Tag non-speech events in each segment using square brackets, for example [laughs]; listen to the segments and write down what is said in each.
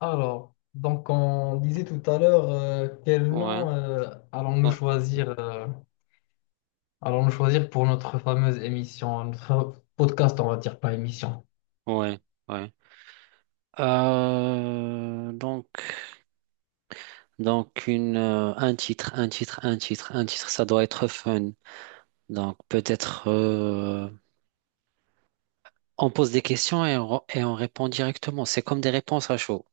Alors, donc on disait tout à l'heure quel Ouais, nom ouais, allons-nous choisir pour notre fameuse émission, notre podcast, on va dire pas émission. ouais, ouais. Euh, donc, donc une, un titre, un titre, ça doit être fun. Donc peut-être on pose des questions et on répond directement. C'est comme des réponses à chaud.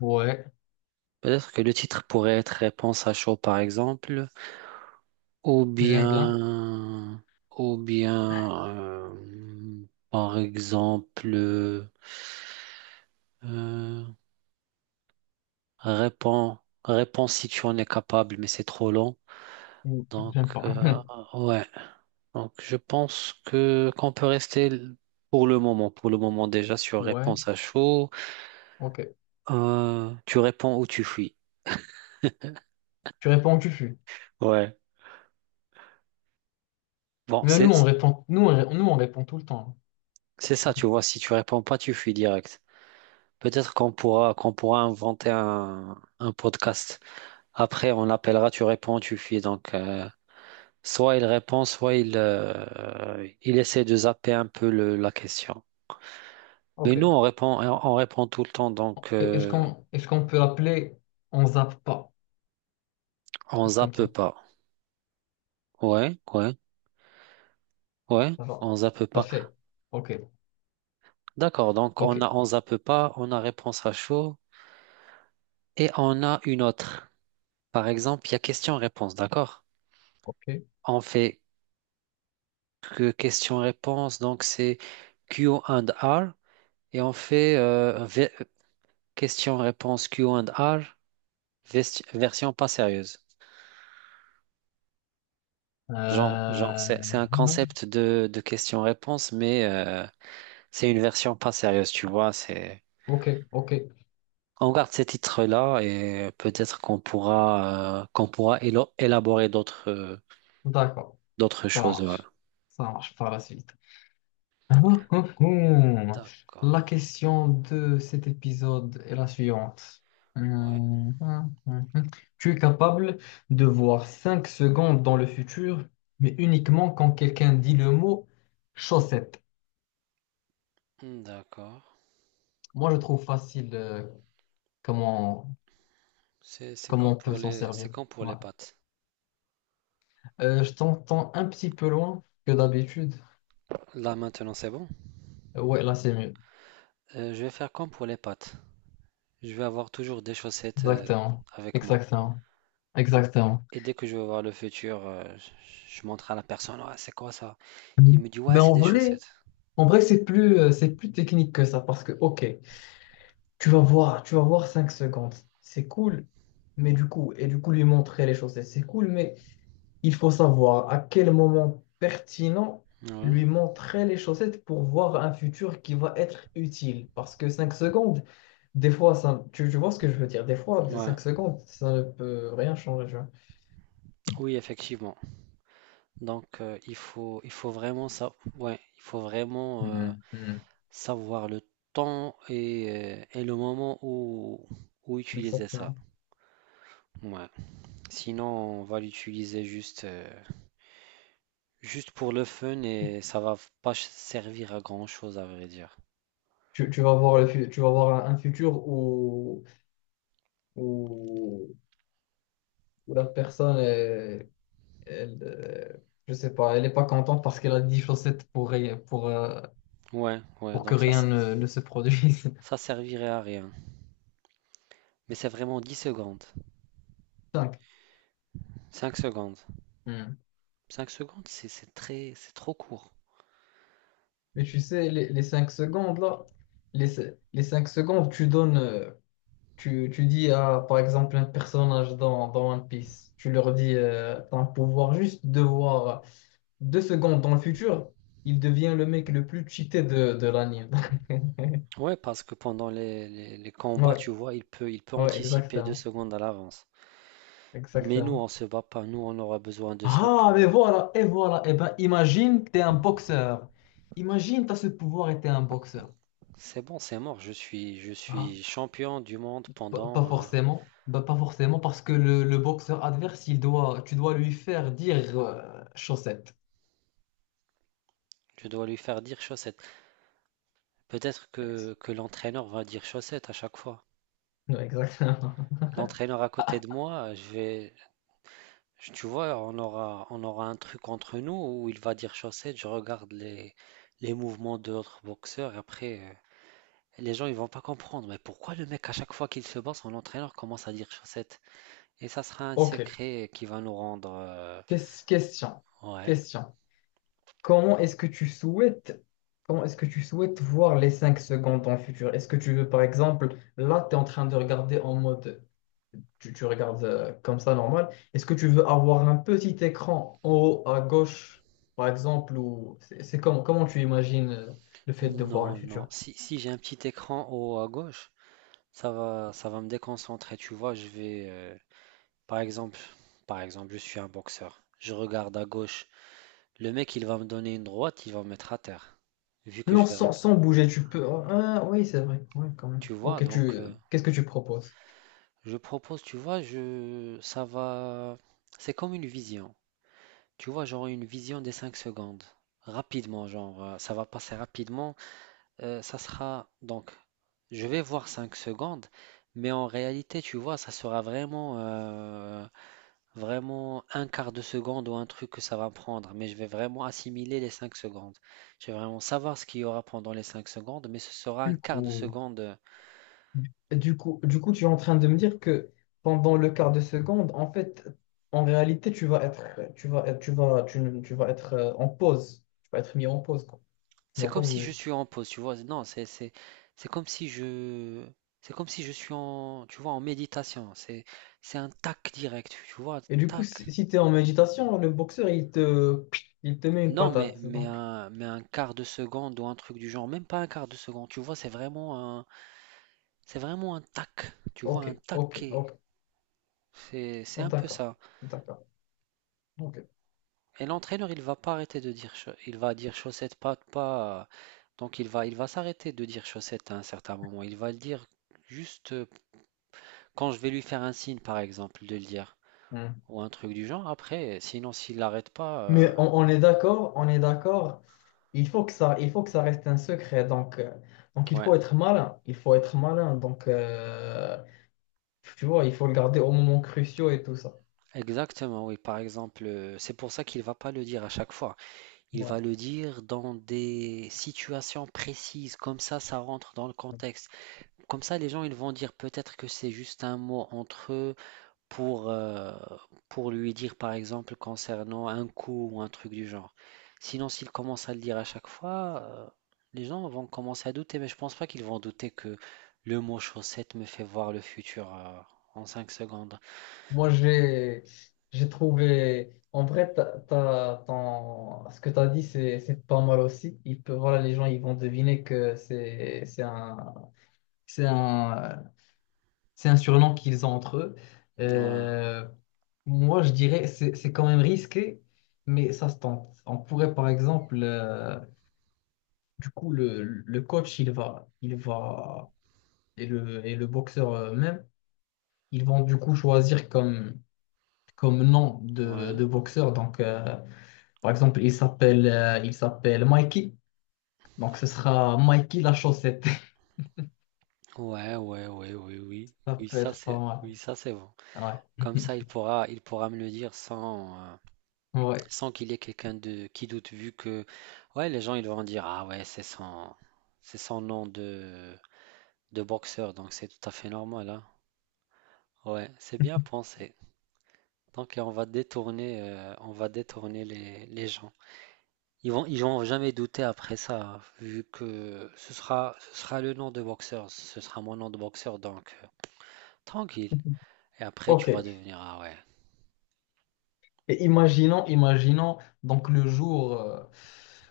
Ouais, Peut-être que le titre pourrait être réponse à chaud, par exemple, ou j'aime bien. bien, ou bien, par exemple. euh, Réponds, réponds si tu en es capable, mais c'est trop long. Ou Donc, j'aime pas. euh, [laughs] ouais. Donc, je pense que qu'on peut rester pour le moment déjà sur Ouais, réponse à chaud. ok. Tu réponds ou tu fuis. Tu réponds, tu fuis. Ouais. Bon, Mais c'est nous on répond, nous on répond tout le temps. c'est ça, tu vois. Si tu réponds pas, tu fuis direct. Peut-être qu'on pourra inventer un podcast. Après, on l'appellera. Tu réponds, tu fuis. Soit il répond, soit il essaie de zapper un peu la question. Mais nous, Ok. On répond tout le temps, Est-ce qu'on est-ce qu'on peut l'appeler on zappe pas? Un on truc comme zappe ça. pas. Ouais, ouais, ouais, Ça va. on zappe Ça pas. fait. Ok. D'accord, donc Ok. on a on zappe pas, on a réponse à chaud et on a une autre. Par exemple, il y a question-réponse, d'accord? Ok. On fait que question-réponse, donc c'est Q and R et on fait question-réponse Q and R version pas sérieuse. Genre Euh, c'est un non. concept de question-réponse, mais c'est une version pas sérieuse, tu vois. C'est Ok, ok. on garde ces titres-là et peut-être qu'on pourra élaborer d'autres D'accord. d'autres Ça choses. Ouais. marche. Ça marche par la suite. [laughs] Hum. D'accord, La question de cet épisode est la suivante. ouais. Hum, hum, hum, hum. Tu es capable de voir 5 secondes dans le futur, mais uniquement quand quelqu'un dit le mot chaussette. Hmm, d'accord. Moi, je trouve facile comment, comment on peut s'en C'est servir. comme pour Ouais. les pâtes. Je t'entends un petit peu loin que d'habitude. Là maintenant c'est bon. Ouais, là, c'est mieux. Je vais faire comme pour les pâtes. Je vais avoir toujours des chaussettes Exactement, avec moi. exactement, exactement. Et dès que je vais voir le futur, je montre à la personne, ah, c'est quoi ça? Mm. Il me dit ouais Mais c'est des chaussettes. en vrai, c'est plus technique que ça parce que, ok, tu vas voir 5 secondes, c'est cool, mais du coup, lui montrer les choses, et c'est cool, mais il faut savoir à quel moment pertinent Ouais, lui montrer les chaussettes pour voir un futur qui va être utile. Parce que 5 secondes, des fois, tu vois ce que je veux dire, des fois, ouais, 5 secondes, ça ne peut rien changer, tu vois. oui effectivement. Il faut vraiment ça, ouais, il faut vraiment Mhm, mhm. savoir le temps et et le moment où, où utiliser ça. Exactement. Ouais. Sinon, on va l'utiliser juste pour le fun et ça va pas ch- servir à grand-chose, à vrai dire. Tu vas voir le fu- tu vas voir un futur où, où, où la personne, elle, euh, je sais pas, elle n'est pas contente parce qu'elle a 10 chaussettes pour, Ouais, ouais, pour que donc ça, rien ne se produise. ça servirait à rien. Mais c'est vraiment 10 secondes, [laughs] Cinq. 5 secondes. Hmm. Cinq secondes, c'est trop court. Mais tu sais, les 5 secondes, là, les 5 secondes, tu dis à, par exemple, un personnage dans One Piece, tu leur dis, t'as un pouvoir juste de voir 2 secondes dans le futur, il devient le mec le plus cheaté de l'anime. Ouais, parce que pendant les combats, Ouais, tu vois, il peut ouais, anticiper deux exactement. secondes à l'avance. Mais nous, Exactement. on se bat pas. Nous, on aura besoin de ça Ah, pour. mais euh, voilà, et voilà. Et ben, imagine que tu es un boxeur. Imagine tu as ce pouvoir et tu es un boxeur. C'est bon, c'est mort. Je Ah, suis champion du monde pas pendant. forcément. Bah, pas forcément, parce que le boxeur adverse, tu dois lui faire dire chaussette. Je dois lui faire dire chaussette. Peut-être que l'entraîneur va dire chaussette à chaque fois. Ouais, exactement. [laughs] L'entraîneur à côté de moi, tu vois, on aura un truc entre nous où il va dire chaussette. Je regarde les mouvements de l'autre boxeur. Et après. Les gens ils vont pas comprendre, mais pourquoi le mec à chaque fois qu'il se bat, son entraîneur commence à dire chaussette? Et ça sera un Ok. secret qui va nous rendre... Question. Ouais. Question. Comment est-ce que tu souhaites, Comment est-ce que tu souhaites voir les 5 secondes dans le futur? Est-ce que tu veux, par exemple, là, tu es en train de regarder en mode. Tu regardes comme ça normal. Est-ce que tu veux avoir un petit écran en haut à gauche, par exemple, ou c'est comment tu imagines le fait de voir le Non, non. futur? Si j'ai un petit écran au haut à gauche, ça va me déconcentrer. Tu vois, je vais... Par exemple, par exemple, je suis un boxeur. Je regarde à gauche. Le mec, il va me donner une droite, il va me mettre à terre. Vu que Non, je vais... sans, reg- sans bouger, tu peux. Ah, ah, oui, c'est vrai. Ouais, quand même. Tu vois, Ok, donc... euh, qu'est-ce que tu proposes? Je propose, tu vois, je... ça va... C'est comme une vision. Tu vois, genre une vision des 5 secondes. Rapidement, ça va passer rapidement. Ça sera donc, je vais voir 5 secondes, mais en réalité, tu vois, ça sera vraiment un quart de seconde ou un truc que ça va prendre. Mais je vais vraiment assimiler les 5 secondes. Je vais vraiment savoir ce qu'il y aura pendant les 5 secondes, mais ce sera un Du quart de coup, seconde. du coup, tu es en train de me dire que pendant le quart de seconde, en fait, en réalité, tu, ne- tu vas être en pause. Tu vas être mis en pause, quoi. Tu C'est ne vas pas comme si je bouger. suis en pause, tu vois. Non, c'est comme si je c'est comme si je suis en tu vois en méditation. C'est un tac direct, tu vois, Et du coup, tac. si tu es en méditation, le boxeur, il te met une Non, mais patate. Donc, un quart de seconde ou un truc du genre, même pas un quart de seconde. Tu vois, c'est vraiment un tac. Tu vois ok, un ok, taquet. ok. C'est Oh, un peu d'accord, ça. d'accord, ok. Et l'entraîneur, il va pas arrêter de dire il va dire chaussette pas pas. Donc il va s'arrêter de dire chaussette à un certain moment. Il va le dire juste quand je vais lui faire un signe, par exemple, de le dire, Hmm. ou un truc du genre, après, sinon s'il l'arrête pas. Mais on est d'accord, on est d'accord. Il faut que ça, il faut que ça reste un secret. Donc il Ouais, faut être malin. Il faut être malin. Donc, tu vois, il faut le garder au moment cruciaux et tout ça. exactement, oui, par exemple, c'est pour ça qu'il va pas le dire à chaque fois. Il Ouais. va le dire dans des situations précises, comme ça rentre dans le contexte. Comme ça, les gens, ils vont dire peut-être que c'est juste un mot entre eux, pour, euh, pour lui dire par exemple concernant un coût ou un truc du genre. Sinon, s'il commence à le dire à chaque fois, les gens vont commencer à douter, mais je pense pas qu'ils vont douter que le mot chaussette me fait voir le futur en 5 secondes. Moi, j'ai trouvé. En vrai, ce que tu as dit, c'est pas mal aussi. Il peut, voilà, les gens ils vont deviner que c'est un, c'est un surnom qu'ils ont entre eux. Ouais, Euh, Moi, je dirais c'est quand même risqué, mais ça se tente. On pourrait, par exemple, le coach, et le boxeur même, ils vont du coup choisir comme nom de, ouais, de boxeur. Donc, par exemple, il s'appelle Mikey. Donc, ce sera Mikey la chaussette. ouais, ouais, ouais, oui, oui. [laughs] Ça peut être pas Oui, ça c'est bon. mal. Comme Ouais. ça, [laughs] il pourra me le dire sans Ouais. sans qu'il y ait quelqu'un de qui doute vu que ouais, les gens ils vont dire ah ouais, c'est son nom de boxeur, donc c'est tout à fait normal, hein. Ouais, c'est bien pensé. Donc on va on va détourner les gens. Ils vont jamais douter après ça, hein, vu que ce ce sera le nom de boxeur, ce sera mon nom de boxeur, tranquille. Et après tu vas OK. devenir ah ouais, Et imaginons donc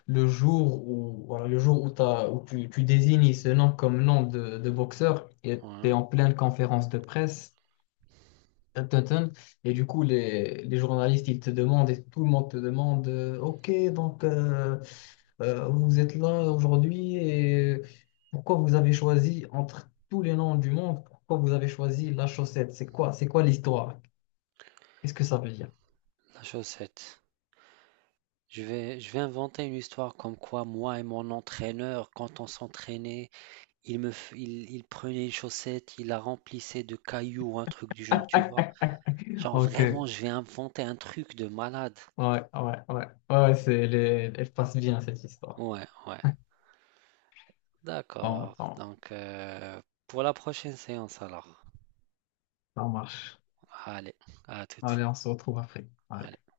le jour où voilà, le jour où, tu désignes ce nom comme nom de boxeur et tu es ouais, en pleine conférence de presse Dun, Et du coup, les journalistes, ils te demandent et tout le monde te demande, OK, donc, vous êtes là aujourd'hui et pourquoi vous avez choisi entre tous les noms du monde, pourquoi vous avez choisi la chaussette? C'est quoi l'histoire? Qu'est-ce que ça veut dire? la chaussette. Je vais inventer une histoire comme quoi moi et mon entraîneur, quand on s'entraînait, il prenait une chaussette, il la remplissait de cailloux, un truc du genre, tu vois. [laughs] Genre OK, vraiment, ouais, je vais inventer un truc de malade. ouais, ouais, ouais, ouais, elle passe bien cette histoire. Ouais, ouais. Bon, D'accord. bon, Pour la prochaine séance alors. ça marche. Allez, à toute. Allez, on se retrouve après. Ouais. Allez.